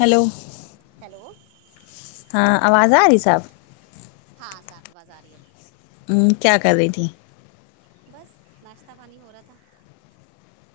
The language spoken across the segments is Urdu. ہیلو ہیلو ہاں آواز آ رہی صاف ہاں صاف آواز آ رہی ہے ہوں کیا کر رہی تھی بس ناشتہ پانی ہو رہا تھا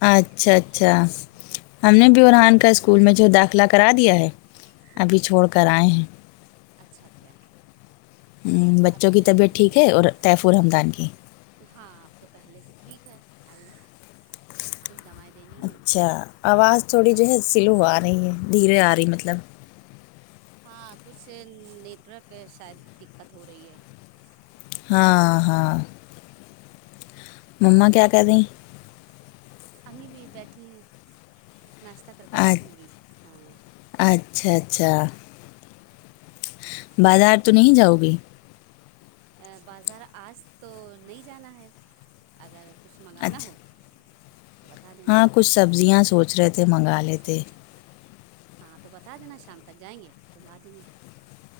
اچھا اچھا ہم نے بھی اورحان کا اسکول میں جو داخلہ کرا دیا ہے ہوں ابھی چھوڑ کر آئے ہیں اچھا کیا بچوں ابھی کی سے طبیعت ٹھیک ہے اور طیفر حمدان کی ہاں اب تو پہلے سے ٹھیک ہے آئی کچھ دوائ اچھا آواز تھوڑی جو ہے سلو آ رہی ہے دھیرے آ رہی مطلب ہاں کچھ نیٹورک شاید دقت ہو رہی ہے ہاں ہاں مما کیا کر رہی امی بھی بیٹھی ہیں ناشتہ کر کے بیٹھی ہیں اچ- ابھی ہاں اچھا اچھا بازار تو نہیں جاؤ گی بازار آج تو نہیں جانا ہے اگر کچھ منگانا اچھا ہو تو بتا دینا ہاں کچھ سبزیاں سوچ رہے تھے منگا لیتے ہاں تو بتا دینا شام تک جائیں گے تو لا دیں گے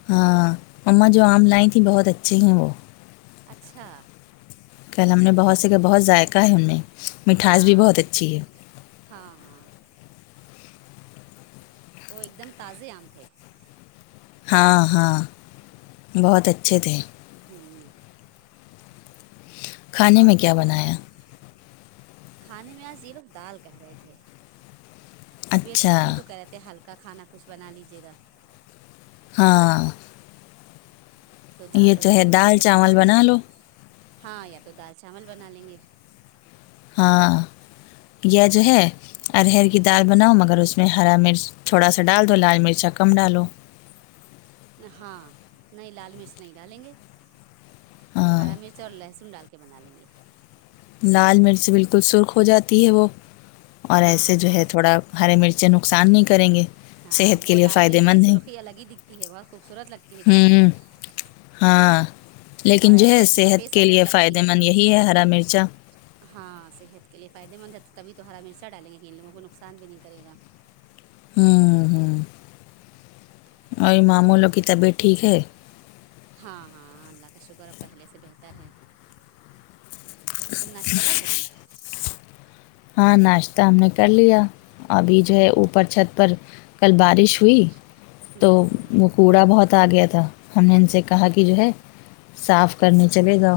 ہاں امما جو آم لائ تھی بہت اچھی ہیں وہ اچھا کل ہم نے بہت سے کھاے بہت ذائقہ ہے ان میں مٹھاس بھی ہاں بہت اچھی ہے ہاں ہاں وہ ایک دم تازے آم تھے ہاں ہاں بہت اچھے تھے ہوں کھانے اور میں کیا ہو رہا تھا بنایا کھانے میں آج یرف دال کہہ رہے تھے طبیعت اچھا ٹھیک نہیں تو کہہ رہے تھے ہلکا کا کھانا کچھ بنا لیجیے گا ہاں تو دال یہ روٹی ہے سوچ رہے دال تھے بنا چاول لیں گے لو ہاں یا تو دال چاول بنا لیں گے ہاں یا جو ہے ارہر کی دال بناؤ مگر اس میں ہرا مرچ تھوڑا سا ڈال دو لال مرچا کم ڈالو ہاں نہیں لال مرچ نہیں ڈالیں گے ہاں ہرا مرچ اور لہسن ڈال کر کے بنا لیں گے لال مرچ بالکل سرخ ہو جاتی ہے وہ اور ہاں ایسے جو ہے ہاں تھوڑا ہرے مرچیں نقصان نہیں کریں گے ہاں صحت کے وہ لیے لال فائدے مرچی کی مند ہیں سرخی الگ ہی دکھتی ہے بہت خوبصورت لگتی ہے دیکھنے میں ہوں ہاں اور لیکن جو ہے ایسے صحت سفید کے سفید لیے لگتی فائدے ہے مند یہی ہے ہرا مرچا ہاں صحت کے لیے فائدے مند ہے تبھی تو ہرا مرچا ڈالیں گے کہن لوگوں کو نقصان بھی نہیں کرے گا ہوں ہوں اور مامو لو کی طبیعت ٹھیک ہے ہاں ہاںاں اللہ کا شکر اب پہلے سے بہتر ہے تم ناشتہ کر چکی ہاں ناشتہ ہم نے کر لیا ابھی جو ہے اوپر چھت پر کل بارش ہوئی تو ہوں ہوں وہ کوڑا بہت آ گیا تھا ہم نے ان سے کہا کہ جو ہے صاف کرنے چلے گاؤ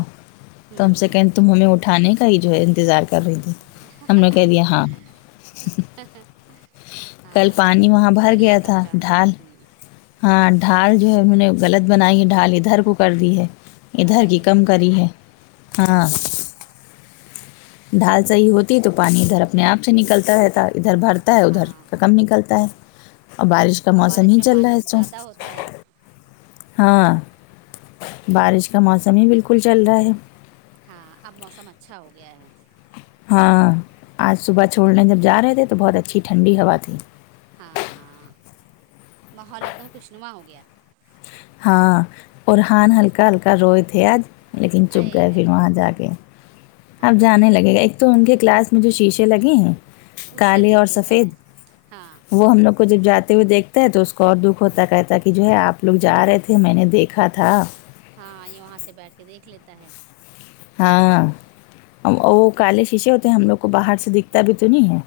توم ہوں سے ہوں کہیں تم ہمیں اٹھانے کا ہی جو ہے انتظار کر رہی تھی ہم نے کہہ دیا ہاں [unintelligible] کل ہاں تم پانی وہاں بھر سیڑھیاں گیا کم تھا چڑھنا ڈھال ہاں ڈھال جو ہے انوں نے غلط بنائی ہے ڈھال ادھر کو کر دی ہے ادھر ارے کی کم کری ہے ہاں ہوں ڈھال صحیح ہوتی تو پانی ادھر اپنے آپ سے نکلتا رہتا ادھر بھر ادھر ہاں کا کم نکلتا ہے اور بارش کا اب موسم بارش ہی میں چل رہا پانی ہے زیادہ سب ہوتا ہے ہاں بارش کا موسم ہی بالکل چل رہا ہے ہاں اب موسم اچھا ہو گیا ہے ہاں آج صبح چھوڑنے جب جا رہے تھے تو بہت اچھی ٹھنڈی ہوا تھی ہاں ہاں ماحول ایک دم خوشنما ہو گیا ہاں اور ہان ہلکا ہلکا روئے تھے آج لیکن چپ آئے گئے پھر ہے وہاں جا کے اب ہاں جانے لگے گا ایک تو ان کے کلاس میں جو شیشہ لگے ہیں اس سے کالے اور دیکھ لیتا سفید ہے ہاں وہ ہم لوگ کو جب جاتے ہوئے دیکھتا ہے تو اس کو اور دکھ ہوتا کہتا کہ جو ہے آپ لوگ جا رہے تھے میں نے دیکھا تھا ہاں یہ وہاں سے بیٹھ کے دیکھ لیتا ہے ہاں وہ کالے شیشے ہوتے ہیں ہم لوگ کو باہر سے دکھتا بھی تو نہیں ہے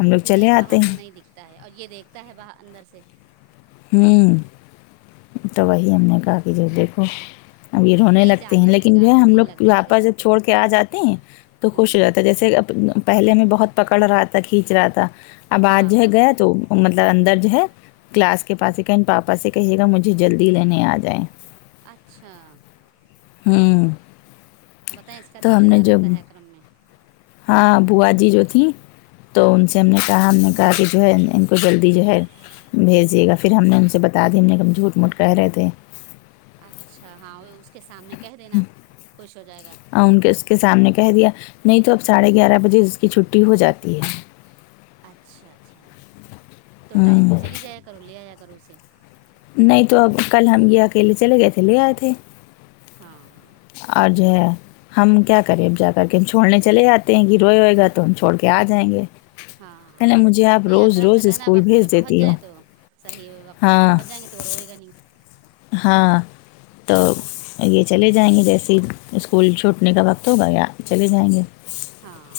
ہم لوگ نہیں چلے باہر آتے سے ہیں نہیں دکھتا ہے اور یہ دیکھتا ہے باہر اندر سے ہممم تو وہی ہم نے کہا کہ جی دیکھو اب یہ رونے نہیں لگتے ہیں جانے لگے لیکن گا جو ہے ابھی ہم دل لوگ لگنے لگے واپس گا جب چھوڑ کے آ جاتے ہیں تو ہوں خوش ہو تو جیسے اب پہلے ہمیں بہت پکڑ رہا تھا کھینچ رہا تھا اب ہاں آج جو ہے ہاں گیا تو وہ مطلب اندر جو ہے کلاس کے پاس ہی کہیں پاپا سے کہیے گا مجھے جلدی لینے آجائیں اچھا ہممم بتائیں اس کا دل لگا رہتا ہے کرم میں ہاں بوا جی جو تھیں تو ہاں ان سے ہم نے کہا ہم نے کہا کہ جو ہے ان کو جلدی جو ہے بھیجیے گا پھر ہم نے ان سے بتا دی ہم نے ہم جھوٹ موٹ کہہ رہے تھے اچھا ہاں اس کے سامنے کہہ دینا خوش ہو جائے گا ان کے سام کے سامنے کہہ دیا نہیں تو اب ساڑھے گیارہ بجے اس کی چھٹی ہو جاتی ہے اچھا اچھا تو ٹائم پہ ہوں، چلی جایا کرو لے آیا کرو اسے نہیں تو اب کل ہم یہ اکیلے چلے گئے تھے لے آئے تھے ہاں آج ہے ہم کیا کریں اب جا کر کے ہم چھوڑنے چلے آتے ہیں کہ روئے ہوئے گا تو ہم چھوڑ کے آ جائیں گے ہاں پہلے ہاں مجھے آپ نہیں روز اکرم سے روز کہنا اسکول وقت پہ بھیج پہنچ دیتی ہو جائے تو صحیح وقت پہ ہاں پہنچ جائیں گے تو روئے گا نہیں ہاں تو یہ چلے جائیں گے جیسے اسکول چھوٹنے کا وقت ہوگا یا چلے جائیں گے ہاں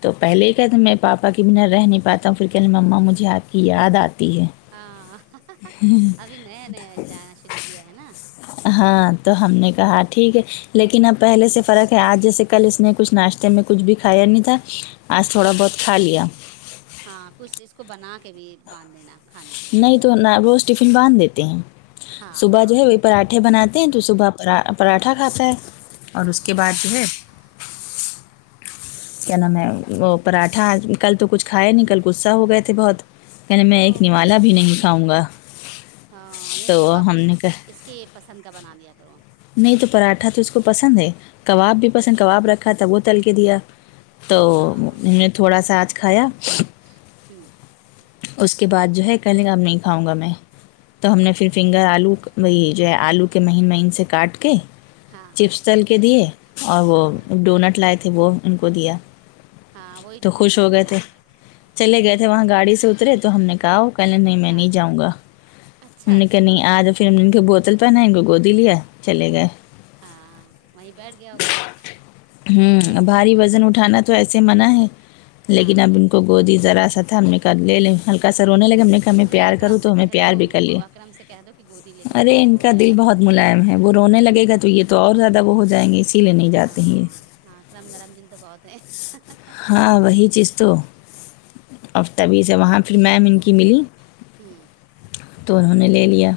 تو پہلے کہتے میں پاپا کی بنا رہ نہیں پاتا ہوں پھر کہنے مما مجھے آپ کی یاد آتی ہے ہاں ابھی نیا نیا جانا شروع کیا ہے نا ہاں تو ہم نے کہا ٹھیک ہے لیکن اب پہلے سے فرق ہے آج جیسے کل اس نے کچھ ناشتے میں کچھ بھی کھایا نہیں تھا آج تھوڑا ہاں بہت کھا لیا ہاں کچھ اس کو بنا کے بھی باندھ دینا کھانے کے لیے نہیں دوپہر تو میں نہ روز ٹیفن باندھ دیتے ہیں ہاں صبح ہاں جو ہے پراٹھے بناتے ہیں تو صبح پرا پراٹھا کھاتا ہے اور اس کے اچھا بعد جو ہے کیا نام ہے وہ پراٹھا اج کل تو کچھ کھایا نہیں کل غصہ ہو گئے تھے بہت کہنے میں ایک نوالا اوفو بھی نہیں کھاؤں گا ہاں نہیں تو صبح ہم کچھ نے کہا اس کے پسند کا بنا دیا کروں نہیں تو پراٹھا تو اس کو پسند ہے کباب بھی پسند کباب رکھا تب وہ تل کے دیا تو ہاں ہم نے تھوڑا سا آج کھایا ہمم اس کے بعد جو ہے کہیے گا نہیں کھاؤں گا میں تو ہم نے پھر فنگر آلو وہی جو ہے آلو کے مہین مہین سے کاٹ کے ہاں ہاں چپس تل کے دیے اور وہ ہاں ڈونٹ لائے وہ ان کو دیا ہاں وہی تو ٹفن خوش میں ہو رکھ گئے دینا تھے چلے گئے تھے وہاں گاڑی سے اترے تو ہم نے کہا وہ کہنے نہیں میں ہاں نہیں جاؤں گا ہم اچھا نے کہ نہیں آج پھر ہم نے ان کو بوتل پہنا ان کو گودی لیا چلے گئے ہاں وہیں بیٹھ گیا ہوگا ہممم اسکول بھاری میں وزن اٹھانا تو ایسے منع ہے لیکن اب ہاں ان کو گودی ذرا سا تھا ہم نے کہا لے لیں ہلکا سا رونے لگے ہم نے کہ ہمیں نہیں پیار کروں اکرم سے تو ہمیں کہہ لو پیار بھی کر لیے اکرم سے کہہ دو کہ گودی لے کے اندر ارے ان چھوڑ کا دیا دل کریں بہت ملائم ہے وہ رونے لگے گا تو یہ تو اور زیادہ وہ ہو جائیں گے اسی لیے نہیں جاتے ہیں یہ ہاں ہاں کرم نرم دل تو بہت ہیں ہاں وہی چیز تو اور تبھی سے وہاں پھر میم ان کی ملی ہمم تو انہوں نے لے لیا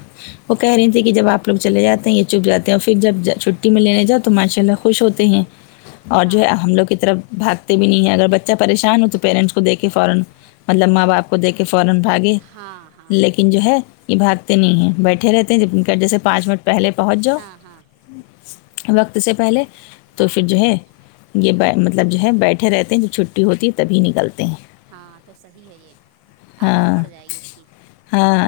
وہ کہہ رہی تھی کہ جب آپ لوگ وہ وہ کہہ رہی تھیں کہ جب آپ لوگ چلے جاتے ہیں یا چپ جاتے ہیں اور فر جب چھٹی میں لینےجاؤ تو ماشاء اللہ خوش ہوتے ہیں اور جو ہے ہاں ہم لوگ کی طرف بھاگ تے بھی نہیں ہے اگر بچہ پریشان ہو تو پیرنٹس کو دیکھ کے فورا مطلب ماں باپ کو دیکھ کے فورا بھاگے ہاں ہاں لیکن جو ہے یہ بھاگتے نہیں ہیں بیٹھے رہتے ہیں جب جیسے پانچ منٹ پہلے پہنچ جاؤ ہاں ہاں وقت سے پہلے تو ہاں فر جو ہے یہ مطلب جو ہے بیٹھ ٹھے رہتے ہیں جب چھٹی ہوتی ہے تبھی نکلتے ہیں ہاں تو صحیح ہے یہ عادت ہاں پڑ جائے گی اس کی ہاں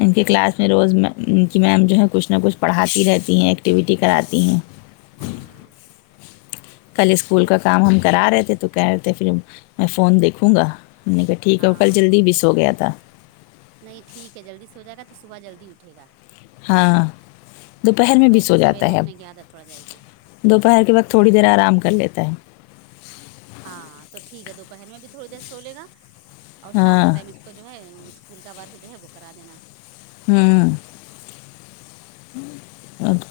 ان کی کلاس میں روز ان کی میم جو ہے کچھ نہ کچھ پڑھاتی رہتی ہیں ایکٹیویٹی کراتی ہیں ہاں کل اسکول کا کام ہم کرا رہے ے تو کہہ رہے تھے فر میں فون دیکھوں گا ہم نے کہا ٹھیک ہے وہ کل جلدی ہاں بھی سو گیا تھا نہیں ٹھیک ہے جلدی سو جائے گا تو صبح جلدی اٹھے گا ہاں دوپہر میں بھی سو ویسے سویرے جاتا ہے اب اٹھنے کی عادت پڑ جائے گی دوپہر کے وقت تھوڑی دیر آرام کر لیتا ہے ہاں تو ٹھیک ہے دوپہر میں بھی تھوڑی دیر سو لے گا اور شام کا ہاں ٹائم اس اس کو جو ہے اسکول کا ورک جو ہے وہ کرا دینا ہمم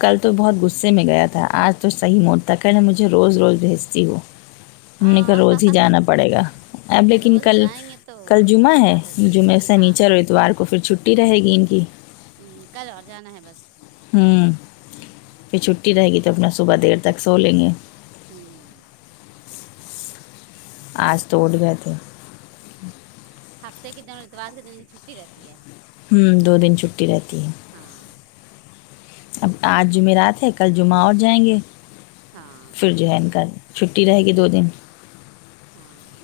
کل تو بہت غصے میں گیا تھا آج تو صحیح موڈ تھا کہہ رہا مجھے روز روز بھیجتی ہو ہم نے کا آ روز ہی جانا پڑے گا اب لیکن روز کل جائیں گے تو کل جمعہ ہے عادت بن جمعے جائے گی سے ہاں نیچے اتوار کو فر چھٹی رہے گی ان کی کل اور جانا ہے بس ہمم پھر چھٹی رہے گی تو اپنا صبح دیر تک سو لیں گے ہمم آج تو اٹھ گئے تھے ہفتے کے دن اور اتوار کے دن کی چھٹی رہتی ہے ہمم دو دن چھٹی رہتی ہے ہاں اب آج جمعرات ہے کل جمعہ اور جائیں گے ہاں پھر جو ہے ان کا چھٹی رہے گی دو دن ہاں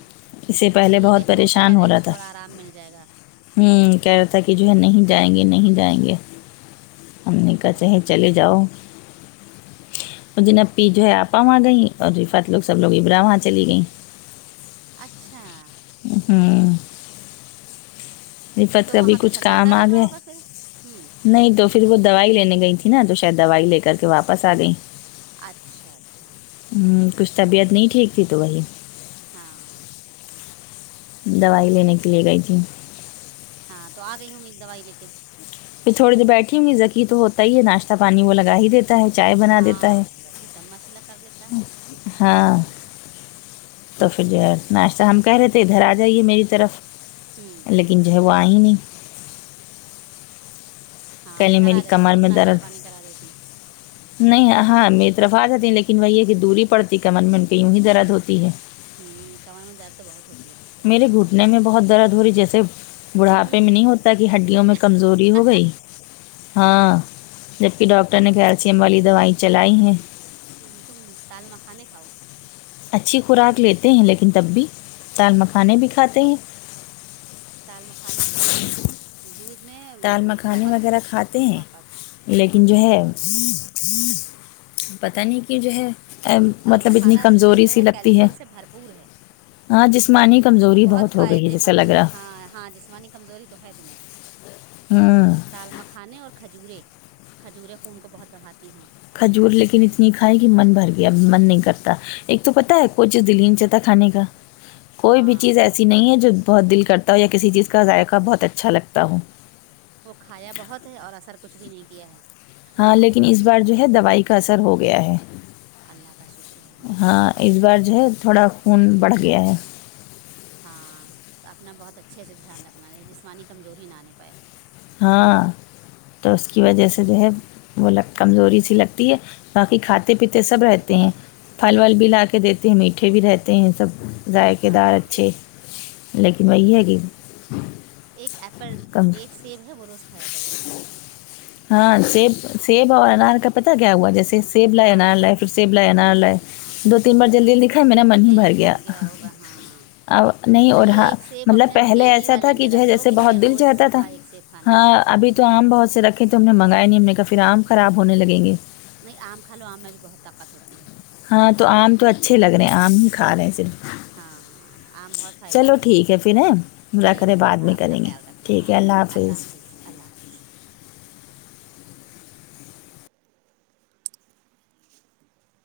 اس سے پہلے ٹھیک ہے بہت چھوٹا ہے رے تھوڑا آرام مل جائے گا ہمم کہہ رہا تھا کہ جو ہے نہیں جائیں گے نہیں جائیں گے ہم نے کہا چہے ہاں چلے جاؤ وہ جنب پی جو ہے آپا وہاں گئیں اور رفت لوگ سب لوگ ابرا وہاں چلی گئیں اچھا ہمم رفت تو کا بھی وہاں تو کچھ کام سناٹا آ لگ رہا گیا ہوگا پھر ہوں نہیں تو فر وہ دوائی لینے گئی تھیں نہ تو شاید دوائی لے کر کے واپس آ گئیں اچھا اچھا ہمم کچھ طبیعت نہیں ٹھیک تھی تو وہی ہاں دوائی لینے کے لیے گئی تھی ہاں تو آ گئی ہوں گی دوائی لے کے پھر تھوڑی دیر بیٹھی گی ذکی تو ہوتا ہی ہے ناشتہ پانی وہ لگا ہی دیتے ہے چائے بنا دیتا ہے ہاں ذکی سب ماشاء اللہ کر لیتا ہے ہاں تو پھر جو ہے ناشتہ ہم کہہ رہے تھے ادھر آ جائیے میری طرف ہوں لیکن جو ہے وہ آئ ہی نہیں ہاں کہنے ادھر آ میری جاتی کمر تم میں ناشتہ درد پانی کرا دیتی نہیں ہاں میری طرف آجاتی ہیں لیکن وہی ہے کہ دوری پڑتی کمن میں ان کے یوں ہی درد ہوتی ہے ہوں کمر میں درد تو بہت ہوتی ہے ابھی کے میرے گھٹنے میں بہت درد ہو رہی جیسے بڑھاپے ہوں میں نہیں ہوتا کہ ہڈیوں میں کمزوری ہو گئی ہاں جب کہ ڈاکٹر نے کیلسیم والی دوائ چلائی ہیں ھم تم دال مکھانے کھاؤ اچھی خوراک لیتے ہیں لیکن تب بھی دال مکھانے بھی کھاتے ہیں دال مکھانے دودھ میں دودھ میں دال مکھانے بہت وغیرہ کھاتے ہیں طاقت لیکن جو ہے پتہ نہیں کہ جو ہے دال مطلب اتنی مکھانہ تو کمزوری جو سی ہے لگتی کیلشیم سے بھر پور ہے ہاں جسمانی کمزوری بہت ہو گئی فائدے جیسا مند لگ ہے رہا ہاں ہاں جسمانی کمزوری تو ہے تمہیں ہوں دال مکھانے اور کھجورے کھجوریں خون کو بہت بڑھاتی ہیں کھجور لیکن اتنی کھائے کہ من بھر گیا اب من نہیں کرتا ایک تو پتا ہے کوی چیز دل ہی نہیں چاہتا کھانے کا کوئی بھی ہاں چیز ہاں ایسی نہیں ہے جو بہت دل کرتا ہو یا کسی چیز کا ذائقہ بہت اچھا لگتا ہو وہ کھایا بہت ہے اور اثر کچھ بھی نہیں کیا ہے ہاں لیکن اس بار جو ہے دوائی کا اثر ہو گیا ہے اللہ کا شکر ہے الحمد ہاں للہ اس بار جو ہے تھوڑا خون بڑھ گیا ہے ہاں تو اپنا بہت اچھے سے دھیان رکھنا جسمانی کمزوری نہ آنے پائے ہاں تو اس کی وجہ سے جو ہے وہ لگ کمزوری سی لگتی ہے باقی کھاتے پیتے سب رہتے ہیں پھل ول بھی لا کے دیتے ہیں میٹھے بھی رہتے ہیں سب ذائقے دار ہاں اچھے لیکن وہی ہے کہ ایک ایپل جو کم ایک سیب ہے وہ روز کھایا کرو ہاں سیب سیب اور انار کا پتا کیا ہوا جیسے سیب لائے ہاں انار لائے سیب لائے انار لائے دو تین بار جلدی جلدی کھائے میرا من ہی دل بھر گیا ہوگا ہاں ا نہیں اور ہاں ایک سیب مطلب اپنے پہلے ڈیلی ایسا تھا والے کہ میں جو ہے رکھ لو جیسے کہ بہت ہمیں دل روز چاہتا تھا صبح ایک سیب کھانا ہے ہاں ابھی تو آم بہت سے رکھے تو ہم نے منگائے نہیں ہم نے کہا پھر آم خراب ہونے لگیں گے نہیں آم کھا لو آم میں بھی بہت طاقت ہوتی ہے ہاں تو آم تو اچھے لگ رہے ہیں آم ہی کھا رہے ہیں صرف ہاں ہاں آم بہت فائدے چلو مند ہے ٹھیک پھر ہیں ٹھیک مذاکرے بعد ٹھیک ہاں میں اپنا کریں گے خیال رکھنا ٹھیک ہاں ہے اللہ حافظ اللہ حا فظ